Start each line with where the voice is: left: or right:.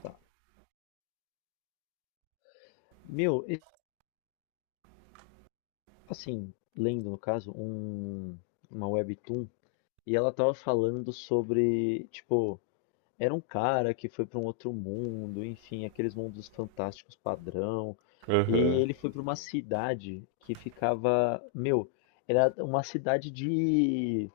left: Tá. Meu, tipo assim, lendo no caso, uma webtoon, e ela tava falando sobre, tipo, era um cara que foi pra um outro mundo, enfim, aqueles mundos fantásticos padrão, e
right: Aham.
left: ele foi pra uma cidade que ficava, meu, era uma cidade de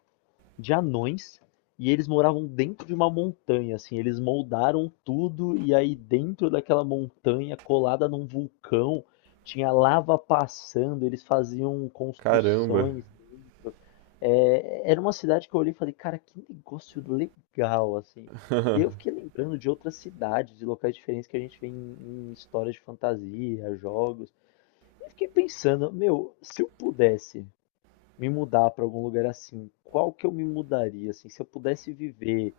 left: de anões e eles moravam dentro de uma montanha, assim, eles moldaram tudo e aí dentro daquela montanha, colada num vulcão, tinha lava passando, eles faziam
right: Caramba.
left: construções dentro. É, era uma cidade que eu olhei e falei, cara, que negócio legal, assim. E eu fiquei lembrando de outras cidades, de locais diferentes que a gente vê em histórias de fantasia, jogos. E eu fiquei pensando, meu, se eu pudesse me mudar para algum lugar assim, qual que eu me mudaria, assim, se eu pudesse viver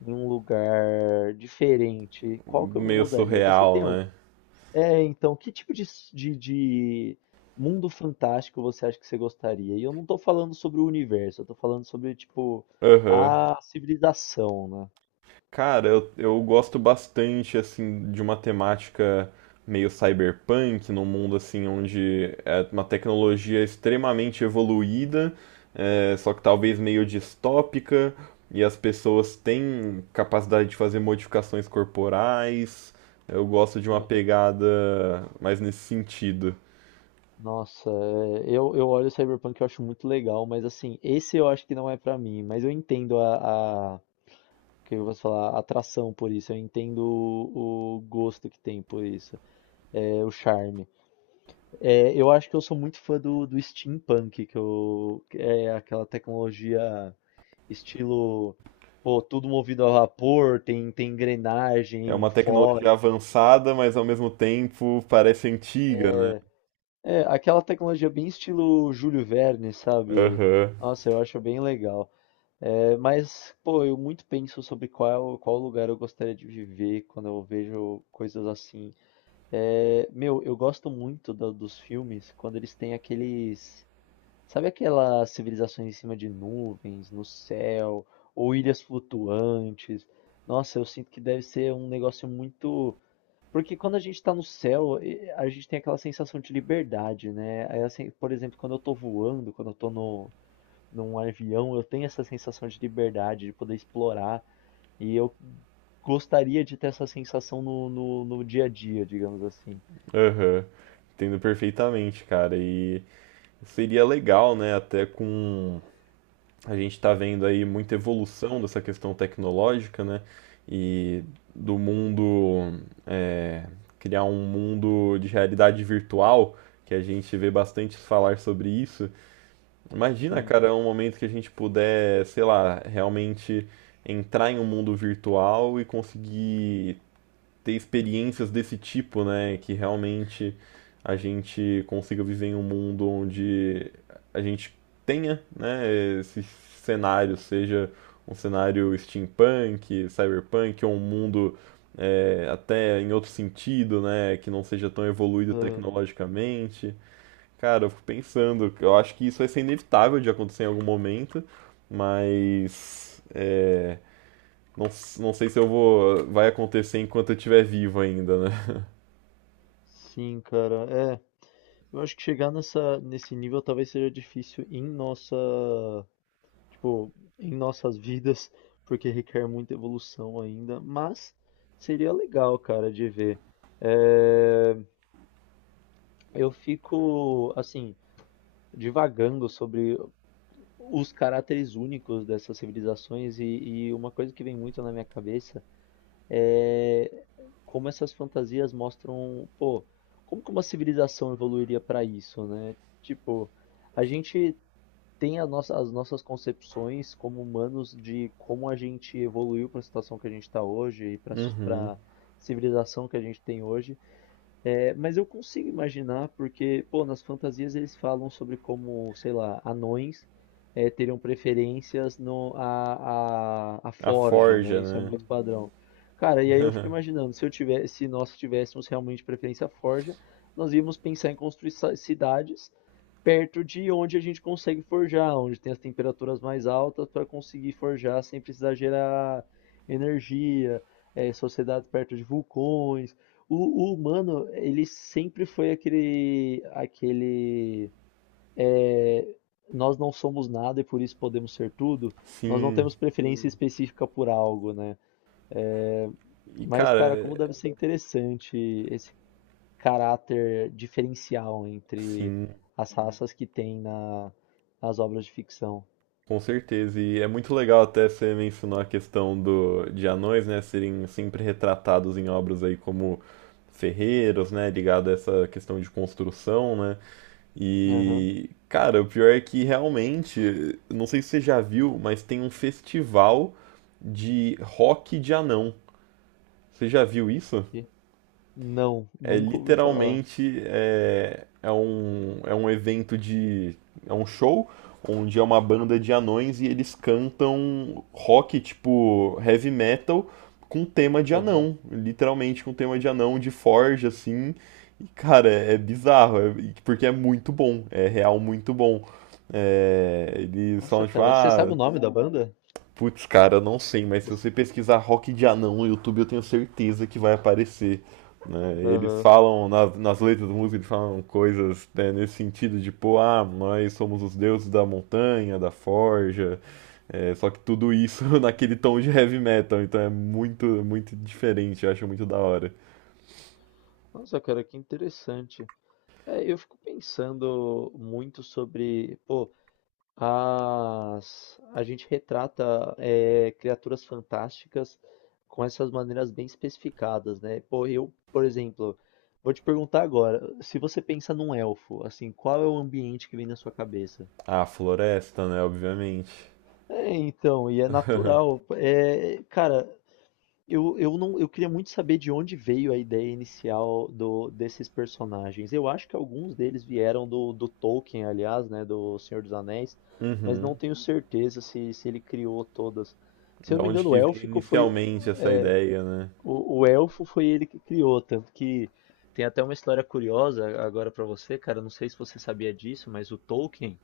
left: em um lugar diferente, qual que eu me
right: Meio
left: mudaria? Você
right: surreal,
left: tem algum?
right: né?
left: É, então, que tipo de mundo fantástico você acha que você gostaria? E eu não tô falando sobre o universo, eu tô falando sobre, tipo,
right: Aham.
left: a civilização, né?
right: Cara, eu gosto bastante, assim, de uma temática meio cyberpunk, num mundo, assim, onde é uma tecnologia extremamente evoluída, só que talvez meio distópica, e as pessoas têm capacidade de fazer modificações corporais. Eu gosto de uma
left: Aham.
right: pegada mais nesse sentido.
left: Nossa, é, eu olho o Cyberpunk e eu acho muito legal, mas assim, esse eu acho que não é pra mim, mas eu entendo o que eu vou falar, atração por isso. Eu entendo o gosto que tem por isso, é, o charme. É, eu acho que eu sou muito fã do steampunk, que eu, que é aquela tecnologia estilo, pô, tudo movido a vapor, tem
right: É
left: engrenagem,
right: uma
left: fole,
right: tecnologia avançada, mas ao mesmo tempo parece antiga, né?
left: é, é aquela tecnologia bem estilo Júlio Verne, sabe?
right: Aham,
left: Nossa, eu acho bem legal. É, mas, pô, eu muito penso sobre qual lugar eu gostaria de viver quando eu vejo coisas assim. É, meu, eu gosto muito dos filmes quando eles têm aqueles. Sabe aquelas civilizações em cima de nuvens, no céu, ou ilhas flutuantes? Nossa, eu sinto que deve ser um negócio muito. Porque quando a gente tá no céu, a gente tem aquela sensação de liberdade, né? Aí, assim, por exemplo, quando eu tô voando, quando eu tô no, num avião, eu tenho essa sensação de liberdade, de poder explorar. E eu gostaria de ter essa sensação no dia a dia, digamos assim.
right: aham. Entendo perfeitamente, cara. E seria legal, né? Até com. A gente tá vendo aí muita evolução dessa questão tecnológica, né? E do mundo. é, Criar um mundo de realidade virtual, que a gente vê bastante falar sobre isso. Imagina,
left: Sim.
right: cara, um momento que a gente puder, sei lá, realmente entrar em um mundo virtual e conseguir ter experiências desse tipo, né? Que realmente a gente consiga viver em um mundo onde a gente tenha, né, esse cenário, seja um cenário steampunk, cyberpunk, ou um mundo até em outro sentido, né? Que não seja tão evoluído
left: Ah,
right: tecnologicamente. Cara, eu fico pensando, eu acho que isso vai ser inevitável de acontecer em algum momento, mas não sei se vai acontecer enquanto eu estiver vivo ainda, né?
left: sim, cara. É, eu acho que chegar nesse nível talvez seja difícil em em nossas vidas, porque requer muita evolução ainda, mas seria legal, cara, de ver. É, eu fico, assim, divagando sobre os caracteres únicos dessas civilizações e uma coisa que vem muito na minha cabeça é, como essas fantasias mostram, pô, como que uma civilização evoluiria para isso, né? Tipo, a gente tem as nossas concepções como humanos de como a gente evoluiu para a situação que a gente está hoje e para
right: Uhum.
left: a civilização que a gente tem hoje. É, mas eu consigo imaginar, porque, pô, nas fantasias eles falam sobre como, sei lá, anões é, teriam preferências no, a
right: A
left: forja, né?
right: forja,
left: Isso é
right: né?
left: muito padrão. Cara, e aí eu fico imaginando, se eu tivesse, se nós tivéssemos realmente preferência à forja, nós íamos pensar em construir cidades perto de onde a gente consegue forjar, onde tem as temperaturas mais altas para conseguir forjar sem precisar gerar energia, é, sociedades perto de vulcões. O humano, ele sempre foi aquele, é, nós não somos nada e por isso podemos ser tudo. Nós não
right: Sim.
left: temos preferência específica por algo, né? É,
right: E
left: mas,
right: cara,
left: cara, como deve ser interessante esse caráter diferencial entre
right: sim,
left: as uhum. raças que tem nas obras de ficção.
right: com certeza. E é muito legal até você mencionou a questão do de anões, né, serem sempre retratados em obras aí como ferreiros, né, ligado a essa questão de construção, né?
left: Aham.
right: E, cara, o pior é que realmente, não sei se você já viu, mas tem um festival de rock de anão. Você já viu isso?
left: que- Não,
right: É
left: nunca ouvi falar.
right: literalmente é, é um evento de. É um show onde é uma banda de anões e eles cantam rock, tipo heavy metal, com tema de
left: Aham.
right: anão. Literalmente com tema de anão, de forja, assim. E, cara, é bizarro, porque é muito bom, é real muito bom. É, eles
left: Nossa,
right: falam, tipo,
left: cara, você sabe
right: ah,
left: o nome da banda?
right: Putz, cara, não sei, mas se
left: Você-
right: você pesquisar rock de anão no YouTube, eu tenho certeza que vai aparecer. Né? Eles
left: Aham.
right: falam nas letras da música, eles falam coisas, né, nesse sentido de, pô, ah, nós somos os deuses da montanha, da forja, só que tudo isso naquele tom de heavy metal, então é muito, muito diferente, eu acho muito da hora.
left: Nossa, cara, que interessante. É, eu fico pensando muito sobre, pô, as... a gente retrata é, criaturas fantásticas com essas maneiras bem especificadas, né? Pô, eu, por exemplo, vou te perguntar agora, se você pensa num elfo, assim, qual é o ambiente que vem na sua cabeça?
right: Ah, floresta, né, obviamente.
left: É, então, e é natural. É, cara, eu não, eu queria muito saber de onde veio a ideia inicial desses personagens. Eu acho que alguns deles vieram do Tolkien, aliás, né, do Senhor dos Anéis, mas não
right: Uhum.
left: tenho certeza se ele criou todas. Se eu
right: Da
left: não me
right: onde
left: engano, o
right: que veio
left: élfico foi,
right: inicialmente essa
left: é,
right: ideia, né?
left: o elfo foi ele que criou, tanto que tem até uma história curiosa agora pra você, cara. Não sei se você sabia disso, mas o Tolkien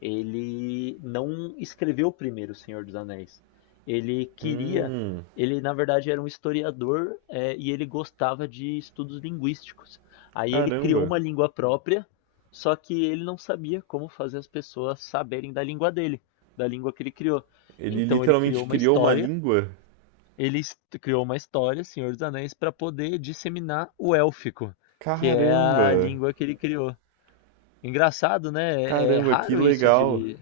left: ele não escreveu primeiro O Senhor dos Anéis. Ele queria,
right: Hum,
left: ele na verdade era um historiador, é, e ele gostava de estudos linguísticos. Aí ele criou
right: caramba.
left: uma língua própria, só que ele não sabia como fazer as pessoas saberem da língua dele, da língua que ele criou.
right: Ele
left: Então ele
right: literalmente
left: criou uma
right: criou uma
left: história,
right: língua?
left: criou uma história, Senhor dos Anéis, para poder disseminar o élfico, que é a
right: Caramba!
left: língua que ele criou. Engraçado, né? É
right: Caramba, que
left: raro isso
right: legal!
left: de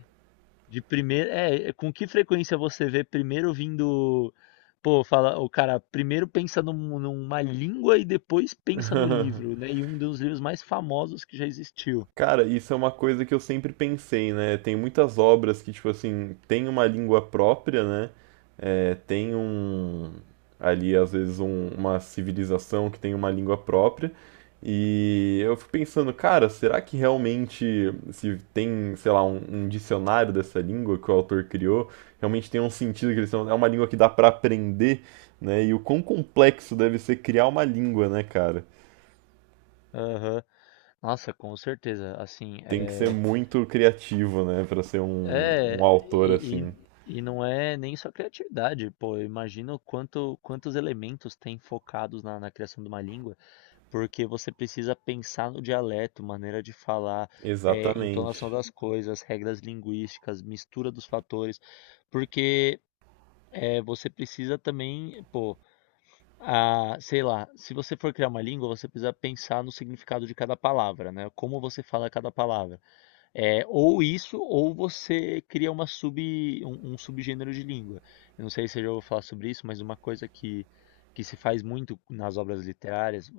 left: de primeiro, é, é, com que frequência você vê primeiro vindo, pô, fala, o cara primeiro pensa numa língua e depois pensa no livro, né? E um dos livros mais famosos que já existiu.
right: Cara, isso é uma coisa que eu sempre pensei, né? Tem muitas obras que, tipo assim, tem uma língua própria, né? É, tem um. Ali, às vezes, uma civilização que tem uma língua própria. E eu fico pensando, cara, será que realmente, se tem, sei lá, um dicionário dessa língua que o autor criou, realmente tem um sentido que eles são. É uma língua que dá pra aprender, né? E o quão complexo deve ser criar uma língua, né, cara?
left: Aham. Nossa, com certeza. Assim,
right: Tem que ser
left: é,
right: muito criativo, né, pra ser um
left: é
right: autor
left: e,
right: assim.
left: e, e não é nem só criatividade, pô. Eu imagino quantos elementos tem focados na criação de uma língua. Porque você precisa pensar no dialeto, maneira de falar,
right: Exatamente.
left: entonação das coisas, regras linguísticas, mistura dos fatores, porque você precisa também, pô, a, sei lá, se você for criar uma língua, você precisa pensar no significado de cada palavra, né? Como você fala cada palavra. É, ou isso, ou você cria um subgênero de língua. Eu não sei se eu já vou falar sobre isso, mas uma coisa que se faz muito nas obras literárias,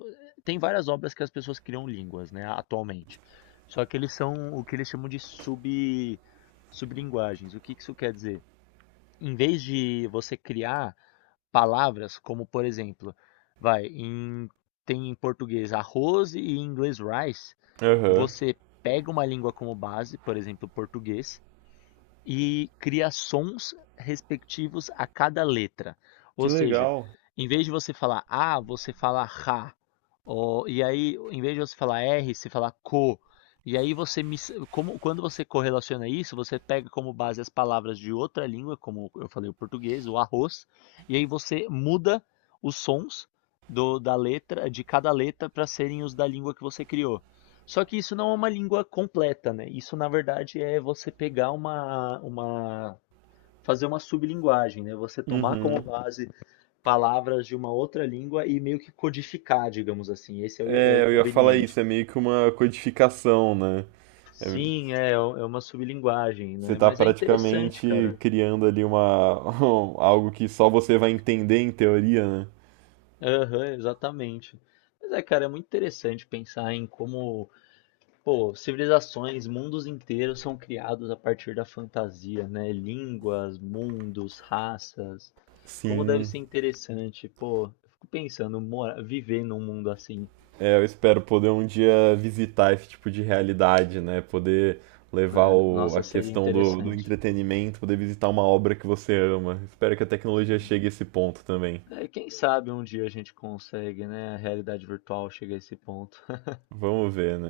left: tem várias obras que as pessoas criam línguas, né, atualmente. Só que eles são o que eles chamam sublinguagens. O que que isso quer dizer? Em vez de você criar palavras como, por exemplo, vai, tem em português arroz e em inglês rice,
right: Aham.
left: você pega uma língua como base, por exemplo, português, e cria sons respectivos a cada letra.
right: Que
left: Ou seja,
right: legal.
left: em vez de você falar A, você fala Ra. Ó, e aí, em vez de você falar R, você fala Co. E aí você como, quando você correlaciona isso, você pega como base as palavras de outra língua, como eu falei o português, o arroz, e aí você muda os sons da letra de cada letra para serem os da língua que você criou. Só que isso não é uma língua completa, né? Isso, na verdade, é você pegar fazer uma sublinguagem, né? Você tomar como
right: Uhum.
left: base palavras de uma outra língua e meio que codificar, digamos assim. Esse é é o
right: É, eu ia falar isso, é
left: conveniente.
right: meio que uma codificação, né? É,
left: Sim, é, é uma sublinguagem,
right: você
left: né?
right: tá
left: Mas é interessante,
right: praticamente
left: cara.
right: criando ali uma algo que só você vai entender em teoria, né?
left: Aham, exatamente. Mas é, cara, é muito interessante pensar em como pô, civilizações, mundos inteiros são criados a partir da fantasia, né? Línguas, mundos, raças. Como deve
right: Sim.
left: ser interessante, pô. Eu fico pensando, mora, viver num mundo assim,
right: É, eu espero poder um dia visitar esse tipo de realidade, né? Poder
left: né? Nossa,
right: a
left: seria
right: questão do, do
left: interessante.
right: entretenimento, poder visitar uma obra que você ama. Espero que a tecnologia
left: Sim.
right: chegue a esse ponto também.
left: É, quem sabe um dia a gente consegue, né? A realidade virtual chega a esse ponto.
right: Vamos ver, né?